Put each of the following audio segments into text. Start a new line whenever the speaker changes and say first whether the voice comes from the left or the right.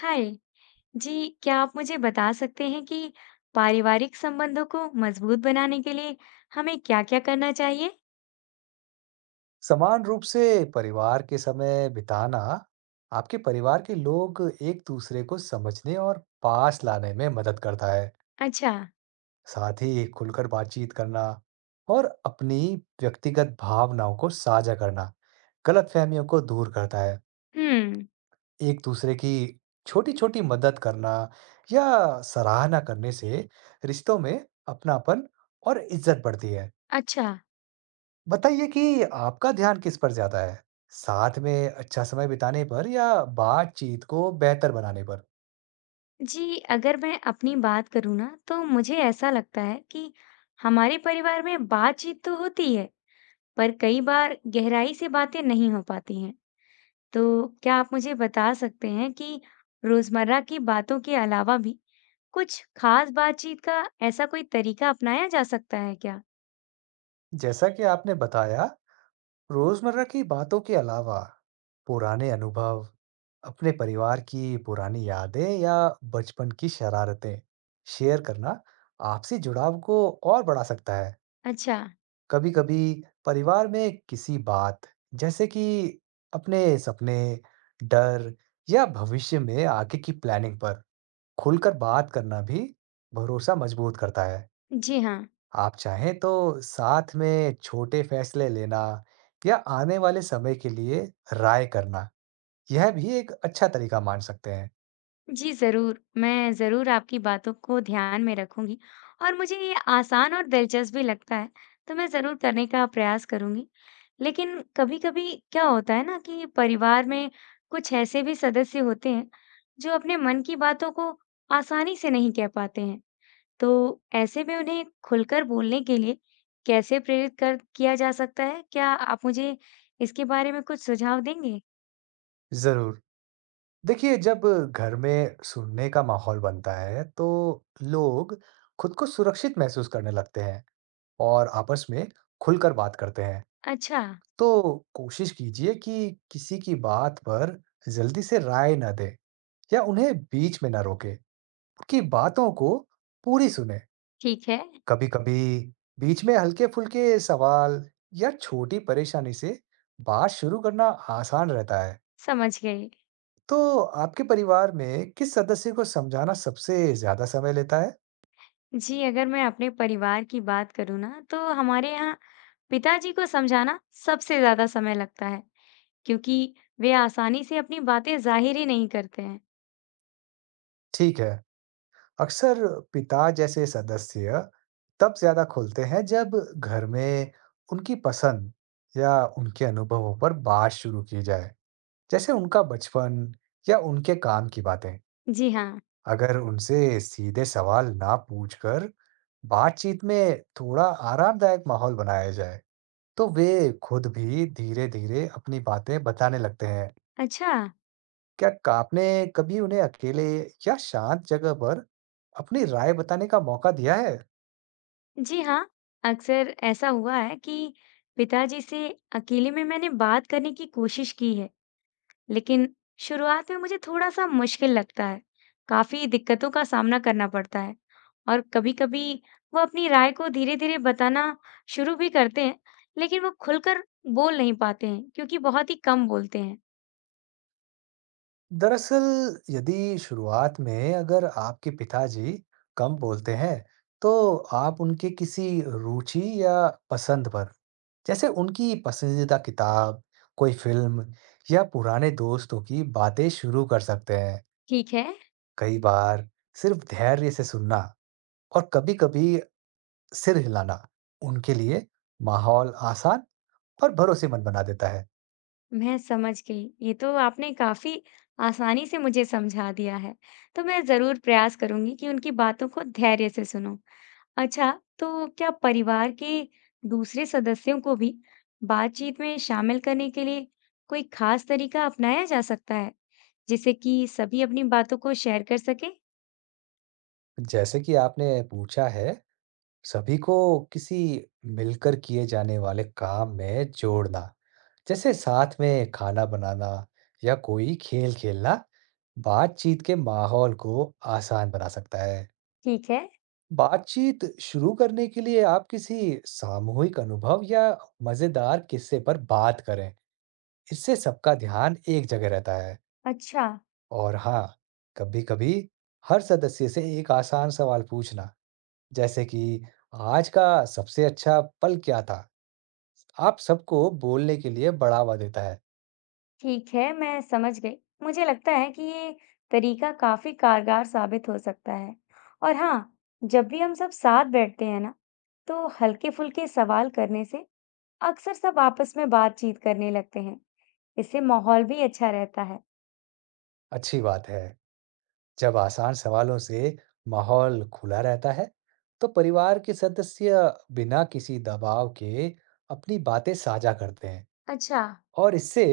left: हाय जी, क्या आप मुझे बता सकते हैं कि पारिवारिक संबंधों को मजबूत बनाने के लिए हमें क्या-क्या करना चाहिए?
right: समान रूप से परिवार के समय बिताना आपके परिवार के लोग एक दूसरे को समझने और पास लाने में मदद करता है।
left: अच्छा।
right: साथ ही खुलकर बातचीत करना और अपनी व्यक्तिगत भावनाओं को साझा करना गलतफहमियों को दूर करता है।
left: हम्म।
right: एक दूसरे की छोटी छोटी मदद करना या सराहना करने से रिश्तों में अपनापन और इज्जत बढ़ती है।
left: अच्छा।
right: बताइए कि आपका ध्यान किस पर ज़्यादा है? साथ में अच्छा समय बिताने पर या बातचीत को बेहतर बनाने पर?
left: जी अगर मैं अपनी बात करूँ ना, तो मुझे ऐसा लगता है कि हमारे परिवार में बातचीत तो होती है, पर कई बार गहराई से बातें नहीं हो पाती हैं। तो क्या आप मुझे बता सकते हैं कि रोजमर्रा की बातों के अलावा भी कुछ खास बातचीत का ऐसा कोई तरीका अपनाया जा सकता है क्या?
right: जैसा कि आपने बताया, रोज़मर्रा की बातों के अलावा पुराने अनुभव, अपने परिवार की पुरानी यादें या बचपन की शरारतें शेयर करना आपसी जुड़ाव को और बढ़ा सकता है।
left: अच्छा।
right: कभी-कभी परिवार में किसी बात, जैसे कि अपने सपने, डर या भविष्य में आगे की प्लानिंग पर खुलकर बात करना भी भरोसा मजबूत करता है।
left: जी हाँ।
right: आप चाहें तो साथ में छोटे फैसले लेना या आने वाले समय के लिए राय करना, यह भी एक अच्छा तरीका मान सकते हैं।
left: जी, ज़रूर, मैं ज़रूर आपकी बातों को ध्यान में रखूँगी और मुझे ये आसान और दिलचस्प भी लगता है, तो मैं ज़रूर करने का प्रयास करूँगी। लेकिन कभी-कभी क्या होता है ना कि परिवार में कुछ ऐसे भी सदस्य होते हैं, जो अपने मन की बातों को आसानी से नहीं कह पाते हैं, तो ऐसे में उन्हें खुलकर बोलने के लिए कैसे प्रेरित कर किया जा सकता है? क्या आप मुझे इसके बारे में कुछ सुझाव देंगे?
right: ज़रूर। देखिए, जब घर में सुनने का माहौल बनता है, तो लोग खुद को सुरक्षित महसूस करने लगते हैं और आपस में खुलकर बात करते हैं।
left: अच्छा।
right: तो कोशिश कीजिए कि किसी की बात पर जल्दी से राय न दें या उन्हें बीच में न रोकें। की बातों को पूरी सुने।
left: ठीक है।
right: कभी कभी बीच में हल्के फुल्के सवाल या छोटी परेशानी से बात शुरू करना आसान रहता है।
left: समझ गई।
right: तो आपके परिवार में किस सदस्य को समझाना सबसे ज्यादा समय लेता है?
left: जी, अगर मैं अपने परिवार की बात करूँ ना, तो हमारे यहाँ पिताजी को समझाना सबसे ज़्यादा समय लगता है, क्योंकि वे आसानी से अपनी बातें ज़ाहिर ही नहीं करते हैं।
right: ठीक है। अक्सर पिता जैसे सदस्य तब ज्यादा खुलते हैं जब घर में उनकी पसंद या उनके अनुभवों पर बात शुरू की जाए, जैसे उनका बचपन या उनके काम की बातें।
left: जी हाँ।
right: अगर उनसे सीधे सवाल ना पूछकर बातचीत में थोड़ा आरामदायक माहौल बनाया जाए, तो वे खुद भी धीरे-धीरे अपनी बातें बताने लगते हैं।
left: अच्छा।
right: क्या का आपने कभी उन्हें अकेले या शांत जगह पर अपनी राय बताने का मौका दिया है?
left: जी हाँ, अक्सर ऐसा हुआ है कि पिताजी से अकेले में मैंने बात करने की कोशिश की है, लेकिन शुरुआत में मुझे थोड़ा-सा मुश्किल लगता है। काफ़ी दिक्कतों का सामना करना पड़ता है और कभी-कभी वो अपनी राय को धीरे-धीरे बताना शुरू भी करते हैं, लेकिन वो खुलकर बोल नहीं पाते हैं क्योंकि बहुत ही कम बोलते हैं।
right: दरअसल, यदि शुरुआत में अगर आपके पिताजी कम बोलते हैं, तो आप उनके किसी रुचि या पसंद पर, जैसे उनकी पसंदीदा किताब, कोई फ़िल्म या पुराने दोस्तों की बातें शुरू कर सकते हैं।
left: ठीक है।
right: कई बार सिर्फ धैर्य से सुनना और कभी-कभी सिर हिलाना उनके लिए माहौल आसान और भरोसेमंद बना देता है।
left: मैं समझ गई। ये तो आपने काफ़ी आसानी से मुझे समझा दिया है, तो मैं ज़रूर प्रयास करूँगी कि उनकी बातों को धैर्य से सुनूँ। अच्छा, तो क्या परिवार के दूसरे सदस्यों को भी बातचीत में शामिल करने के लिए कोई खास तरीका अपनाया जा सकता है, जिससे कि सभी अपनी बातों को शेयर कर सकें?
right: जैसे कि आपने पूछा है, सभी को किसी मिलकर किए जाने वाले काम में जोड़ना, जैसे साथ में खाना बनाना या कोई खेल खेलना, बातचीत के माहौल को आसान बना सकता है।
left: ठीक है।
right: बातचीत शुरू करने के लिए आप किसी सामूहिक अनुभव या मजेदार किस्से पर बात करें, इससे सबका ध्यान एक जगह रहता है।
left: अच्छा।
right: और हाँ, कभी-कभी हर सदस्य से एक आसान सवाल पूछना, जैसे कि आज का सबसे अच्छा पल क्या था, आप सबको बोलने के लिए बढ़ावा देता है।
left: ठीक है, मैं समझ गई। मुझे लगता है कि ये तरीका काफी कारगर साबित हो सकता है। और हाँ, जब भी हम सब साथ बैठते हैं ना, तो हल्के फुल्के सवाल करने से अक्सर सब आपस में बातचीत करने लगते हैं। इससे माहौल भी अच्छा रहता है।
right: अच्छी बात है। जब आसान सवालों से माहौल खुला रहता है, तो परिवार के सदस्य बिना किसी दबाव के अपनी बातें साझा करते हैं।
left: अच्छा।
right: और इससे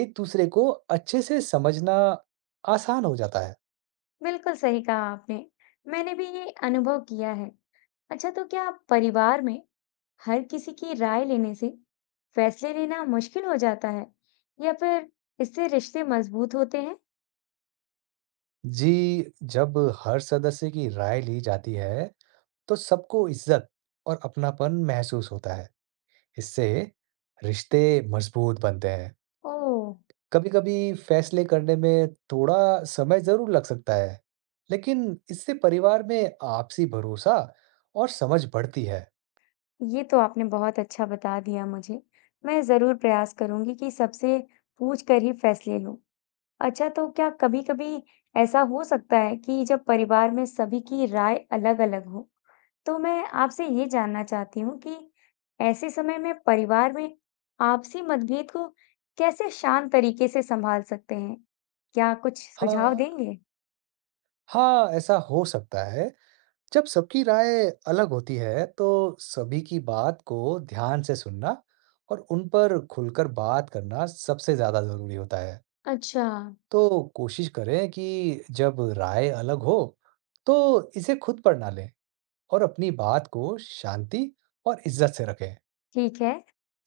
right: एक दूसरे को अच्छे से समझना आसान हो जाता है।
left: बिल्कुल सही कहा आपने, मैंने भी ये अनुभव किया है। अच्छा, तो क्या परिवार में हर किसी की राय लेने से फैसले लेना मुश्किल हो जाता है, या फिर इससे रिश्ते मजबूत होते हैं?
right: जी, जब हर सदस्य की राय ली जाती है, तो सबको इज्जत और अपनापन महसूस होता है। इससे रिश्ते मजबूत बनते हैं।
left: ओह,
right: कभी-कभी फैसले करने में थोड़ा समय जरूर लग सकता है, लेकिन इससे परिवार में आपसी भरोसा और समझ बढ़ती है।
left: ये तो आपने बहुत अच्छा बता दिया मुझे। मैं जरूर प्रयास करूंगी कि सबसे पूछ कर ही फैसले लूं। अच्छा, तो क्या कभी-कभी ऐसा हो सकता है कि जब परिवार में सभी की राय अलग-अलग हो, तो मैं आपसे ये जानना चाहती हूँ कि ऐसे समय में परिवार में आपसी मतभेद को कैसे शांत तरीके से संभाल सकते हैं? क्या कुछ सुझाव
right: हाँ,
left: देंगे?
right: हाँ, ऐसा हो सकता है। जब सबकी राय अलग होती है, तो सभी की बात को ध्यान से सुनना और उन पर खुलकर बात करना सबसे ज़्यादा ज़रूरी होता है।
left: अच्छा।
right: तो कोशिश करें कि जब राय अलग हो, तो इसे खुद पर ना लें और अपनी बात को शांति और इज्जत से रखें।
left: ठीक है,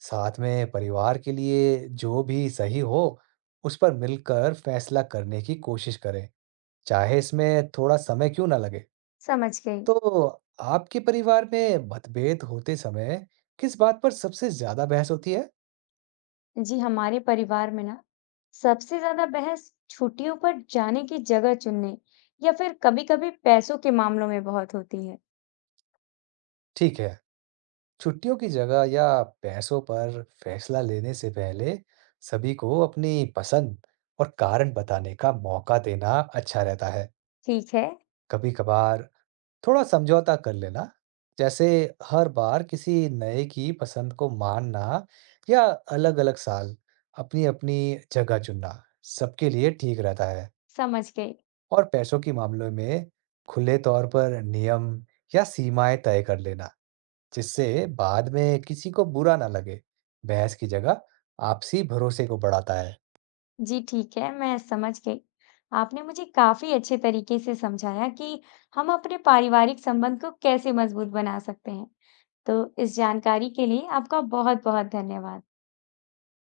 right: साथ में परिवार के लिए जो भी सही हो, उस पर मिलकर फैसला करने की कोशिश करें, चाहे इसमें थोड़ा समय क्यों ना लगे।
left: समझ गई।
right: तो आपके परिवार में मतभेद होते समय किस बात पर सबसे ज़्यादा बहस होती है?
left: जी, हमारे परिवार में ना सबसे ज्यादा बहस छुट्टियों पर जाने की जगह चुनने या फिर कभी-कभी पैसों के मामलों में बहुत होती है।
right: ठीक है, छुट्टियों की जगह या पैसों पर फैसला लेने से पहले सभी को अपनी पसंद और कारण बताने का मौका देना अच्छा रहता है।
left: ठीक है,
right: कभी-कभार थोड़ा समझौता कर लेना, जैसे हर बार किसी नए की पसंद को मानना या अलग-अलग साल अपनी-अपनी जगह चुनना सबके लिए ठीक रहता है।
left: समझ गई।
right: और पैसों के मामलों में खुले तौर पर नियम या सीमाएं तय कर लेना, जिससे बाद में किसी को बुरा ना लगे। बहस की जगह आपसी भरोसे को बढ़ाता है।
left: जी ठीक है, मैं समझ गई। आपने मुझे काफी अच्छे तरीके से समझाया कि हम अपने पारिवारिक संबंध को कैसे मजबूत बना सकते हैं। तो इस जानकारी के लिए आपका बहुत-बहुत धन्यवाद।